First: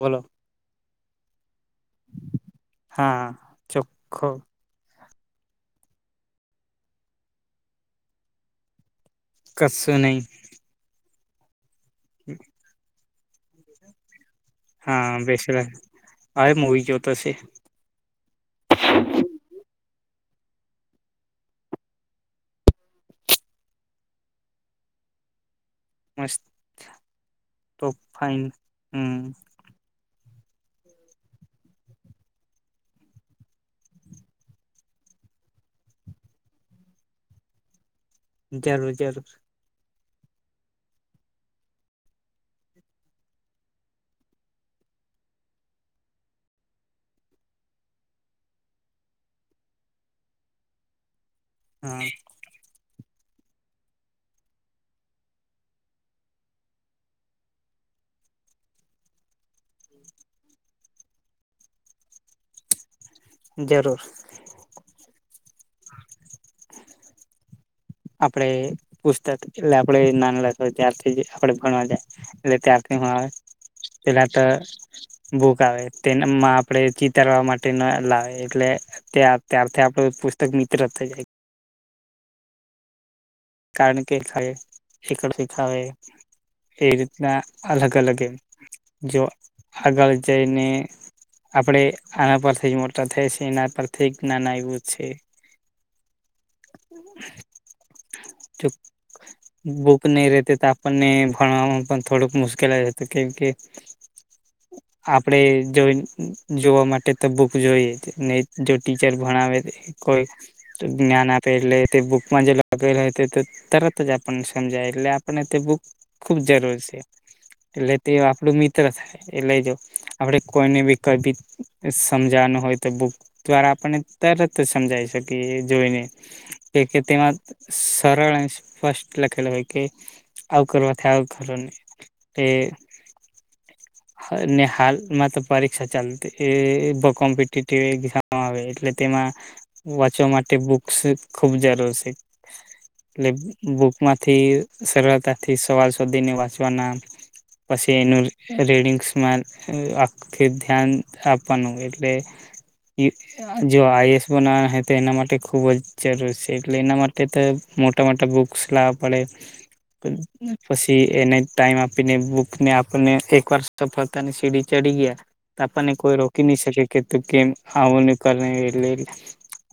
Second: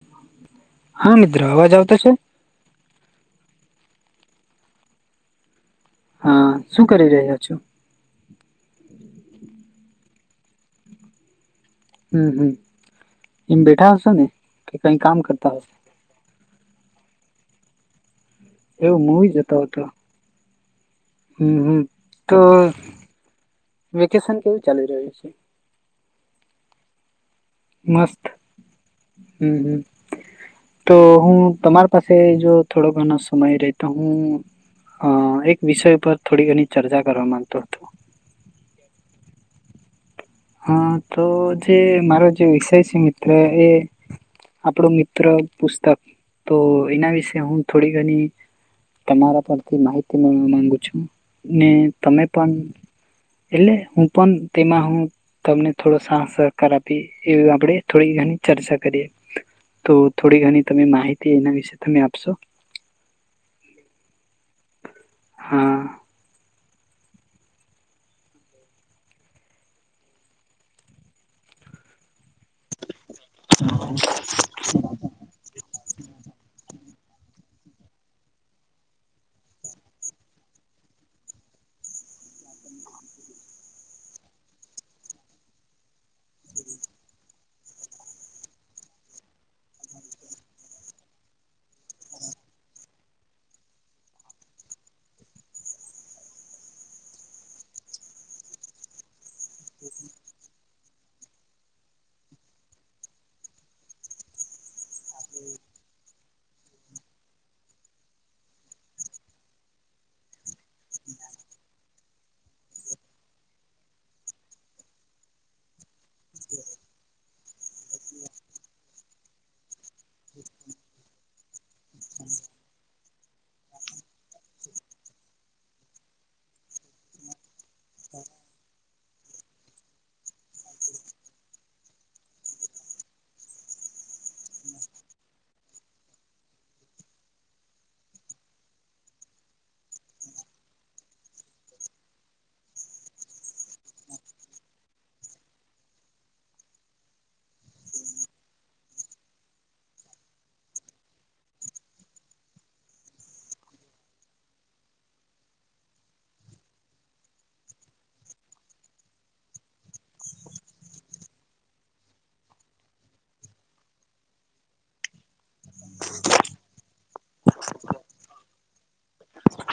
બોલો હા મિત્રો અવાજ આવતો છે?. હા ચોખ્ખો. હા શું કરી રહ્યો છો? કશું નહીં. હમ હમ એમ બેઠા હશો ને કે કઈ કામ કરતા હશે. હા એક મુવી જોતો છે. એવું મૂવી જોતો હતો. હ તો. વેકેશન કેવું ચાલી રહ્યું છે? મસ્ત ટોપ મસ્ત ફાઈન હમ. તો હું તમારા પાસે જો થોડો ઘણો સમય રેતો હું. અ એક વિષય પર થોડી ઘણી ચર્ચા કરવા માંગતો હતો. જરૂર જરૂર. હા તો જે મારો જે વિષય છે. મિત્રએ આપણું મિત્ર પુસ્તક તો એના વિશે હું થોડી ઘણી તમારા પરથી માહિતી મેળવા માંગુ છું. ને હા તમે પન એટલે હું પન તેમાં હું તમને થોડો સાહ સહકાર આપીએ એવી આપણેે થોડી ઘણી ચર્ચા કરીએ. તો થોડી ઘણી તમે માહિતી એના વિશે તમે આપશો? જરૂર. હા. આપણે પુસ્તક એટલે આપણેે નાના હતા ત્યારથી આપણે ભણવા જાય. એટલે ત્યારથી હું આવે પેલા તો બુક આવે તે આપણે ચિતારવા માટે ન લાવે એટલે ત્યારથી આપણું પુસ્તક મિત્ર થઈ જાય. કારણ કેાય શડ શીખાવ એ રીતના અલગ અલગ એમ. જો આગળ જઈને. આપણે આના પરથી જ મોટા થાય છે એના પરથી જ નાના એવું છે. હ. ચુપ. બુક નહીં રહેતે તો આપણને ભણવામાં પણ થોડુંક મુશ્કેલ જતું. કેમ કે [inaudible] આપડે જોઈન જોવા માટે તો બુક જોઈએ નહીં જો ટીચર ભણાવે એ. કોઈ જ્ઞાન આપે એટલે તે બુકમાં જેલો. આપેલા તે તો તરત જ આપણને સમજાય એટલે આપણને તે બુક ખૂબ જરૂર સે. એટલે તે આપણું મિત્ર થાય. એટલે જો આપડે કોઈને બી કઈ ભી સમજાવાનું હોય તો બુક દ્વારા આપણને તરત સમજાઈ શકીએ એ જોઈને કે કે તેમાં સરળ અને સ્પષ્ટ લખેલ હોય કે આવું કરવાથી આવું કરવાનું. તે. ને હાલમાં તો પરીક્ષા ચાલતી એ કોમ્પિટીટીવ એક્ઝામ આવે. એટલે તેમાં વાંચવા માટે બુક્સ ખૂબ જરૂર સે. લે બુકમાંથી સરળતાથી સવાલ શોધીને વાંચવાના. પસી એનું રીડિંગસ માન આખ થી ધ્યાન આપવાનું એટલે ઇ જો આઈ એસ બનાવાના હે તે એના માટે ખૂબ જ જરૂર શે, એટલે એના માટ ટે તો મોટા મોટા બુક્સ લાવા પડે. પસી એને ટાઈમ આપીને બુકને આપણને એકવાર તફળતાની સીડી ચડી ગયા. તો આપણને કોઈ રોકી નહી શકે, કે તું કેમ આવું ને કરને એટલે એ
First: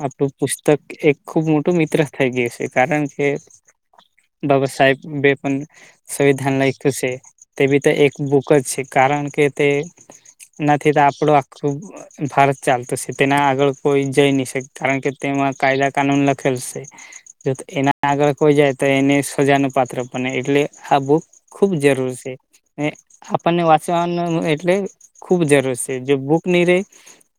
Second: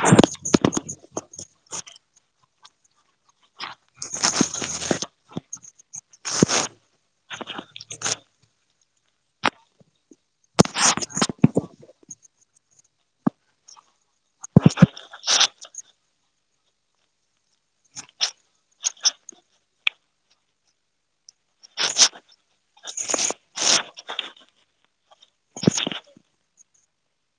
આપણું પુસ્તક એક ખૂબ મોટું મિત્ર થઈ ગયું શે, કારણ કે બાબા સાહેબ બે પન સંવિધાન લાઈકુ સે તે બી તો એક બૂક જ છે, કારણ કે તે નથી તો આપડું આખું ભારત ચાલતો સે, તેના આગળ કોઈ જઈ નઈ શક, કારણ કે તેમાં કાયદા કાનૂન લખેલ સે. જો એના આગળ કોઈ જાય તો એને સજાનું પાત્ર બને, એટલે આ બૂક ખૂબ જરૂર સે. ને આપણને વાચવાનું એટલે ખુબ જરૂર છે, જો બુક ની રે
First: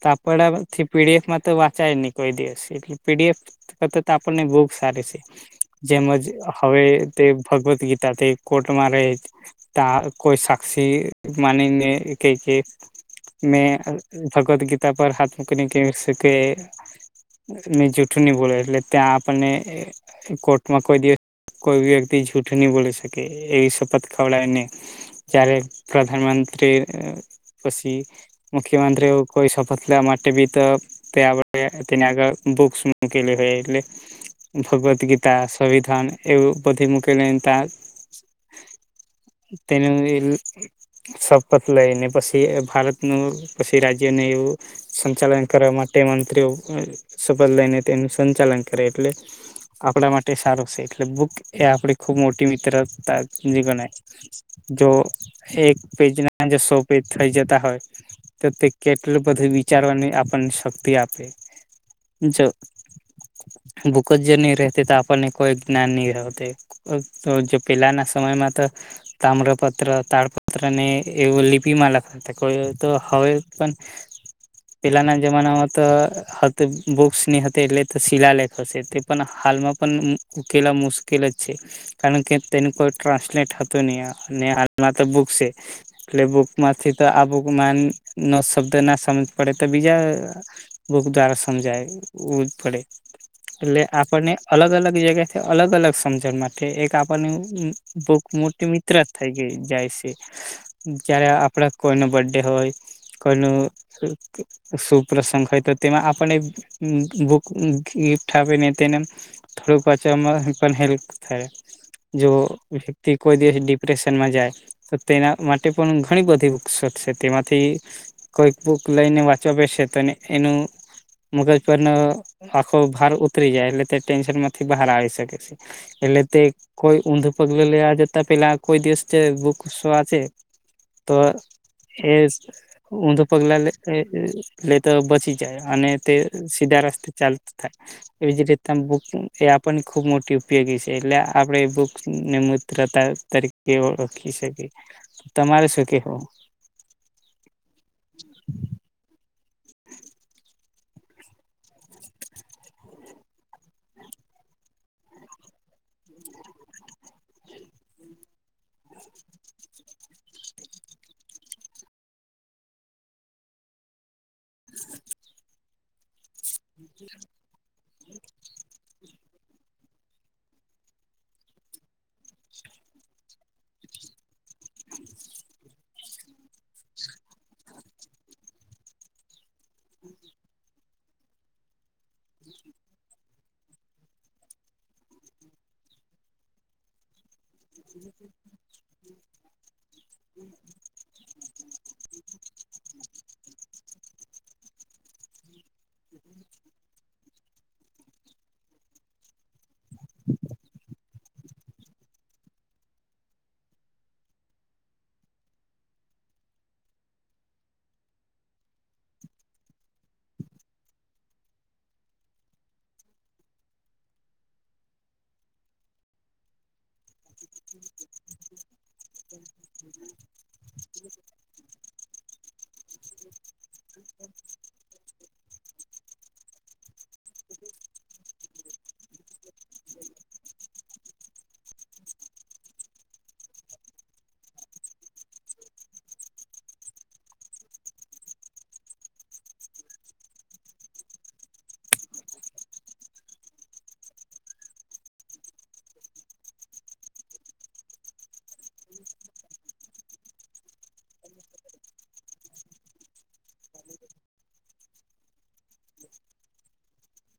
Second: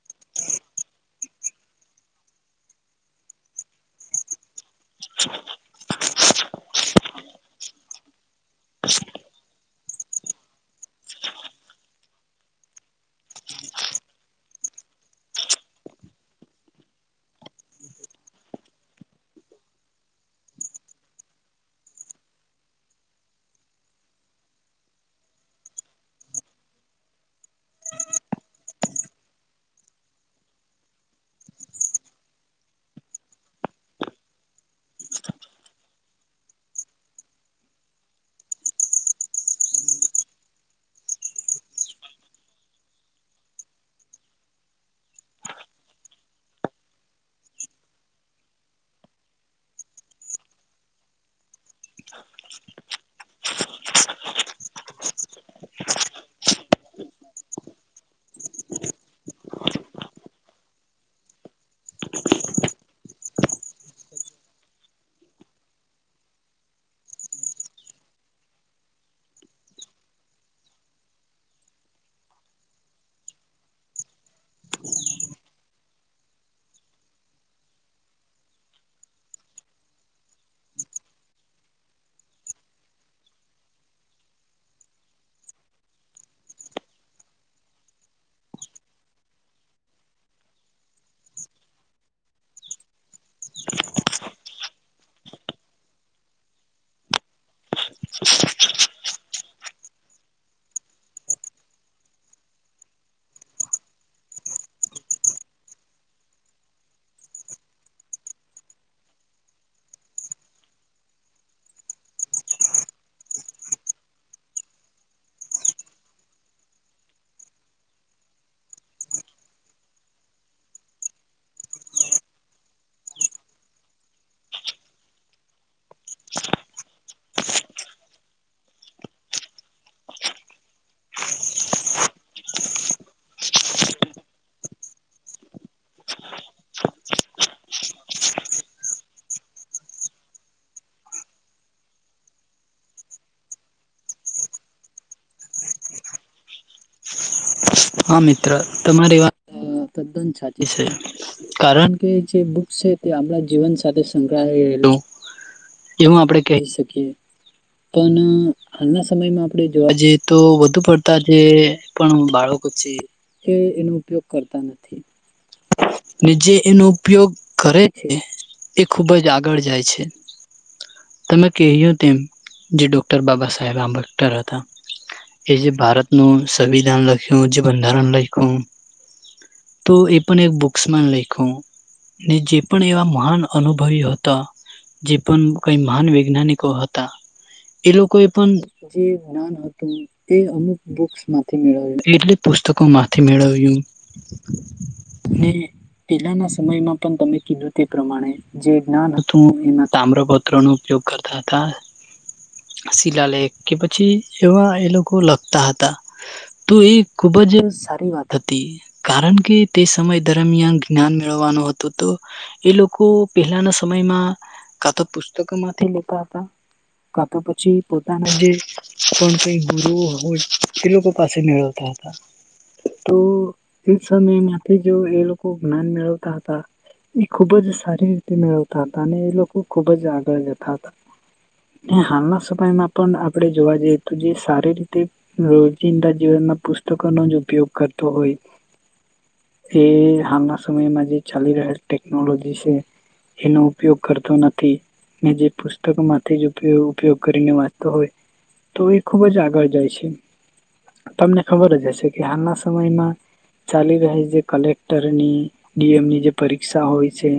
તો આપડાથી પી ડી એફ માં તો વાંચાય નહી કોઈ દિવસ, એટલે પી ડી એફ હો તો તો આપ આપણને બુક સારી સે. જેમ જ હવે તે ભગવદગીતા તે કોટમાં રહે. તા કોઈ સાક્ષી માનીને કે કે ને અ ભગવદગીતા પર હાથ મૂકીને કેવશે કે ની જૂઠું ની બોલે, એટલે ત્યાં આપણને કોર્ટમાં કોઈ દિવ કોઈ ભી વ્યક્તિ જૂઠું ની બોલી શકે, એવી શપથ ખવડાયને જયારે પ્રધાનમંત્રી અ પસી મુખ્યમંત્રી એવું કોઈ શપથ લેવા માટે બી તો તે આપડ તેને આગળ બુક્સ મૂકેલી રે એટલે ભગવદગીતા, સવિધાન એવું બધી મૂકેેલી એન તા તેનું વિરુદ્ધ શપથ લઈને, પસી ભારતનું પછી રાજ્યને એવું સંચાલન કરવા માટે મંત્રીઓ અ શપથ લઈને તેનું સંચાલન કરે, એટલે આપણા માટે સારું સે એટલે બુક એ આપણી ખૂબ મોટી મિત્રતાજી ગનાય, જો એક પેજના જો સો પેજ થઈ જતા હોય. તો તે કેટલું બધું વિચારવાની આપણને શક્તિ આપે, જો બુકજ નહી રેતે તો આપણને કોઈ જ્ઞાન નહી રહેતે. હ સો જો પેલાના સમયમાં તો તામ્રપત્ર તાડપત્ર ને એવું લિપિમાં લખ તે કોઈ હોય તો હવે પન પેલાના જમાનામાં તો હત બુક્સ ની હતી એટલે શિલાલેખ હશે, તે પન હાલમાં પન ઉકેલા મુશ્કેલ જ છે. કારણ કે તેનું કોઈ ટ્રાન્સલેટ હતું નહી, અને હાથ મા તો બુક્સ સે એટલે બુક માંથી તો આ બુકમાં નો શબ્દ ના સમજ પડે તો બીજા બુક દ્વારા સમજાય વુંજ પડે, એટલે આપણને અલગ અલગ જગ્યાથી અલગ અલગ સમજણ માથે, એક આપણને ઉ બુક મોટી મિત્રા થાય ગઇ કે જાય છે. જયારે આપણા કોઈનો બડે હોય. કોઈનું શુભ પ્રસંગ હોય તો તેમાં આપણને ભુક [inaudible] ગિફ્ટ આપીને તેને થોડુંક પાછમાં પણ હેલ્પ થાય. જો વ્યક્તિ કોઈ દિવસ ડિપ્રેશનમાં જાય તો તેના માટે પણ ઘણી બધી બુક્સો છે, તેમાંથી- - કોઈક બુક લઈને વાંચવા બેસે તો એનું મગજ પર ન આખો ભાર ઉતરી જાય એટલે તે ટેન્શનમાંથી બહાર આવી શકે છે. એટલે તે કોઈ ઊંધું પગલે લેવા જતા પેલા કોઈ દિવસ છે બહુ ગુસ્સો આવે છે. તો એ ઊંધું પગલા લે લેતો બસી જાય અને તે સીધા રસ્તે ચાલતો થાય. એવી જ રીતના બુક એ આપણને ખૂબ મોટી ઉપયોગી છે. એટલે આપણે એ બુકને મૂત્રતા તરીકે ઓળખી શકી. તો તમારે શું કેહેવું? હા મિત્ર તમારી વાત તદ્દન સાચી છે. કારણ કે જે બુક્સ છે તે આપણાં જીવન સાથે સંકળાયેલો રહેલો એવું આપડે કહી શકીએ. પન હાલના સમયમાં આપણે જોવા જઈએ તો વધુ પડતા જે પણ બાળ કો છે એ એનો ઉપયોગ કરતા નથી. ને જે એનો ઉપયોગ કરે છે, તે ખૂબ જ આગળ જાય છે. તમે કહ્યું તેમ જે ડોક્ટર બાબા સાહેબ આંબેડકર હતા. કે જે ભારતનું સંવિધાન લખ્યું, જે બંધારણ લખ્યું. તો એ પણ એક બુક્સમાં લયખું. ને જે પણ એવા મહાન અનુભવી હતા. જે પન કઈ મહાન વૈજ્ઞાનિકો હતા. એ લોકોએ પન જે જ્ઞાન હતું તે અમુક બુક્સ માંથી મેળવેલ. કે એટલી પુસ્તકોમાંથી મેળવ્યું. અને પેલાના સમયમાં પન તમે કીધું તે પ્રમાણે જે જ્ઞાન હતું એના તામ્રપત્રનો ઉપયોગ કરતા હતા. શિલાલેખ કે પછી એવા એ લોકો લખતા હતા. તો એ ખુબ જ સારી વાત હતી. કારણ કે તે સમય દરમિયાન જ્ઞાન મેળવવાનો હતો તો એ લોકો પહેલાના સમયમાં કા તો પુસ્તકોમાંથી લેતા હતા. કા તો પછી પોતાના જે પણ કઈ ગુરુ હોય એ લોકો થી મેળવતા હતા. તો એ સમયમાંથી જો એ લોકો જ્ઞાન મેળવતા હતા. ઈ ખુબ જ સારી રીતે મેળવતા હતા, અને ઈ લોકો ખુબ જ આગળ જતા હતા. ને હાલના સમયમાં પણ આપણેે જોવા જઈએ તો જે સારી રીતે રો જિંદા જીવનમાં પુસ્તકોનો જ ઉપયોગ કરતો હોય. એ હાલના સમયમાં જે ચાલી રહેલ ટેકનોલોજી છે. એનો ઉપયોગ કરતો નથી. ને જે પુસ્તકોમાંથી જ ઉપયો ઉપયોગ કરીને વાંચતો હોય. તો ઈ ખુબ જ આગળ જાય છે. તમને ખબર જ હશે કે હાલના સમયમાં ચાલી રહી છે કલેક્ટરની, ડીએમની જે પરીક્ષા હોય છે.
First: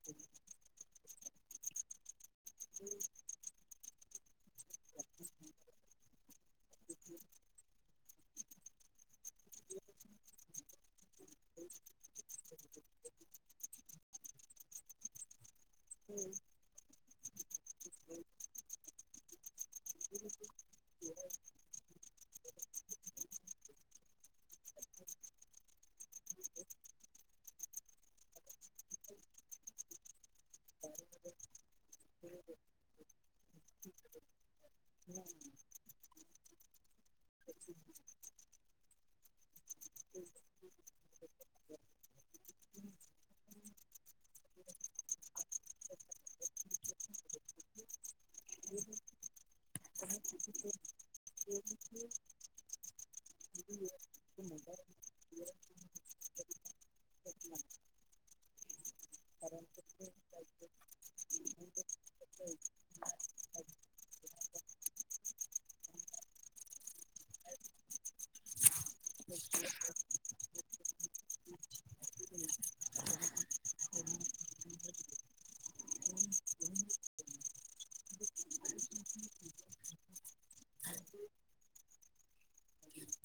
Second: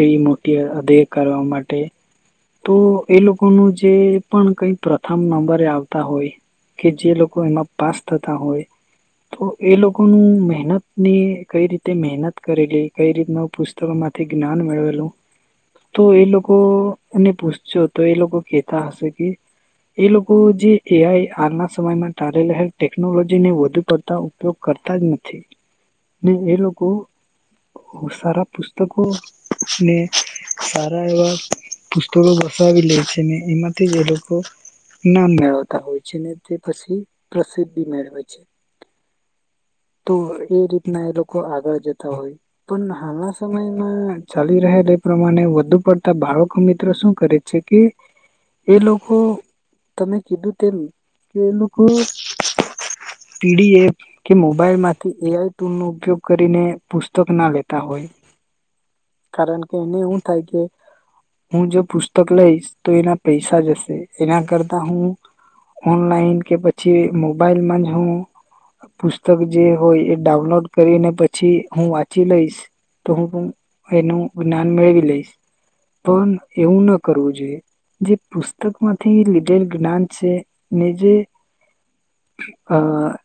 એવી મોટી અધય કરવા માટે તો એ લોકોનું જે પણ કઈ પ્રથમ નંબરે આવતા હોય. કે જે લોકો એમાં પાસ થતા હોય. તો એ લોકોનું મહેનતની કઈ રીતે મહેનત કરેલી, કઈ રીતનું પુસ્ તકમાંથી જ્ઞાન મેળવેલું. તો એ લોકો ને પૂછજો તો એ લોકો કેતા હશે કે એ લોકો જે એઆઈ આજના સમયમાં તારે લહેર ટેકનોલોજીને વધુ પડતા ઉપયોગ કરતા જ નથી. ને એ લોકો ખૂબ સારા પુસ્તકો ને સારા એવા પુસ્તકો વસાવી લઈ છે ને એમાંથી જ એ લોકો નામ મેળવતા હોય છે ને. તે પછી પ્રસિદ્ધિ મેળવે છે તો એ રીતે. ના એ લોકો આગળ જતા હોય. પણ હાલના સમયમાં ચાલી રહેલ એ પ્રમાણે વધુ પડતા બાળકો મિત્રો શું કરી એ. છે કે એ લોકો તમે કીધું તેમ કે ખુબ પીડીએફ કે મોબાઈલ માંથી એઆઈ ટુલ નો ઉપયોગ કરીને પુસ્તક ના લેતા હોય. [inaudible] કારણ કે એને એવું થાય કે. હું જો પુસ્તક લઈશ તો એના પૈસા જશે એના કર તા હું ઓનલાઈન કે પછી મોબાઈલમાં જ હું. પુસ્તક જે હોય એ ડાઉનલોડ કરીને પછી હું વાંચી લઈશ. તો હું પણ એનું જ્ઞાન મેળવી લઈશ. પણ એવું ના કરવું જોઈએ. જે પુસ્તક માંથી લીધેલ જ્ઞાન છે ને જે હા.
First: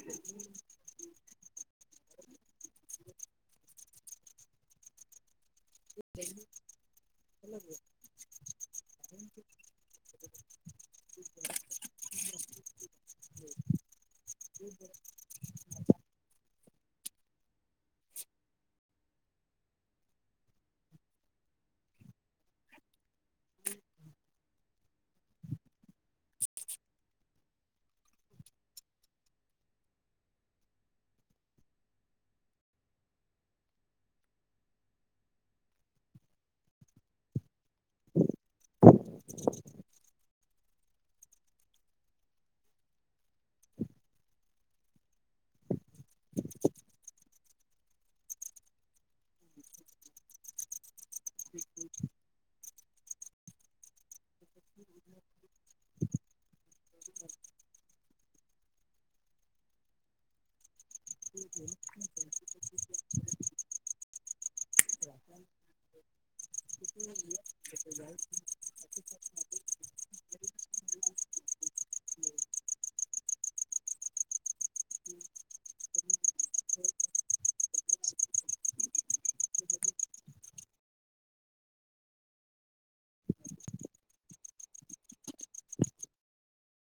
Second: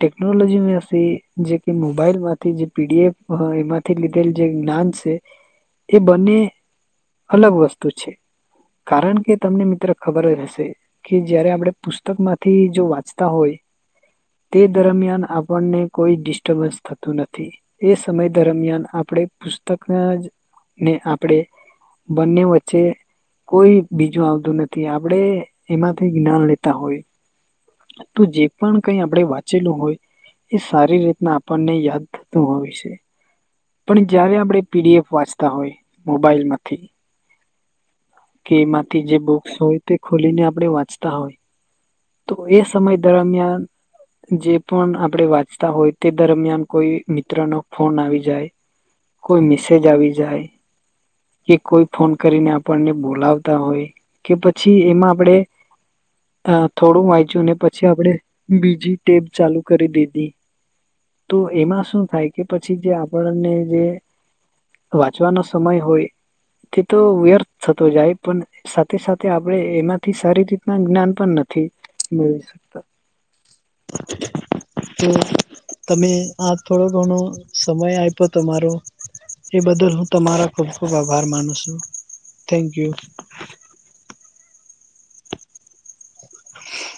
ટેકનોલોજી માં થી જે કે મોબાઈલ માંથી જે પીડીએફ હોય એમાં થી લીધેલ જે જ્ઞાન છે. [inaudible] એ બંને અલગ વસ્તુ છે. કારણ કે તમને મિત્ર ખબર જ હશે કે જયારે આપડણે પુસ પુસ્તક માંથી જો વાંચતા હોય તે દરમિયાન આપણને કોઈ ડિસ્ટર્બન્સ થતું નથી એ સમય દરમિયાન આપણે પુસ્તકના જ ને આપડે. બંને વચ્ચે કોઈ બીજું આવતું નથી આપડે એમાંથી જ્ઞાન લે તા હોય તો જે પણ કઈ આપણે વાંચેલું હોય. એ સારી રીતના આપણને યાદ થતું આવે છે. પણ જયારે આપણે પીડીએફ વાંચતા હોય મોબાઈલમાંથી કે એમાંથી જે બુક્સ હોય તે ખોલીને આપણે વાંચતા હોય. તો એ સમય દરમિયાન જે પણ આપડે વાંચતા હોય તે દરમિયાન કોઈ મિત્ર ના ફોન આવી જાય. કોઈ મેસેજ આવી જાય. કે કોઈ ફોન કરીને આપણને બોલાવતા હોય કે પછી એમાં આપણેે. અ થોડું વાંચ્યું ને પછી આપણેે બીજી ટેબ ચાલુ કરી દીધી. તો એમાં શું થાય કે પછી જે આપણને જે. વાંચવાનો સમય હોય તે તો વ્યર્થ થતો જાય પણ સા થે સાથે આપણે એમાંથી સારી રીતના જ્ઞાન પણ નથી મેળવી શકતા. હમ. તમે આ થોડો ઘણો સમય આપ્યો તમારો એ બદલ હું તમારો ખુબ ખુબ આભાર માનું છું થેન્ક યુ. [inaudible]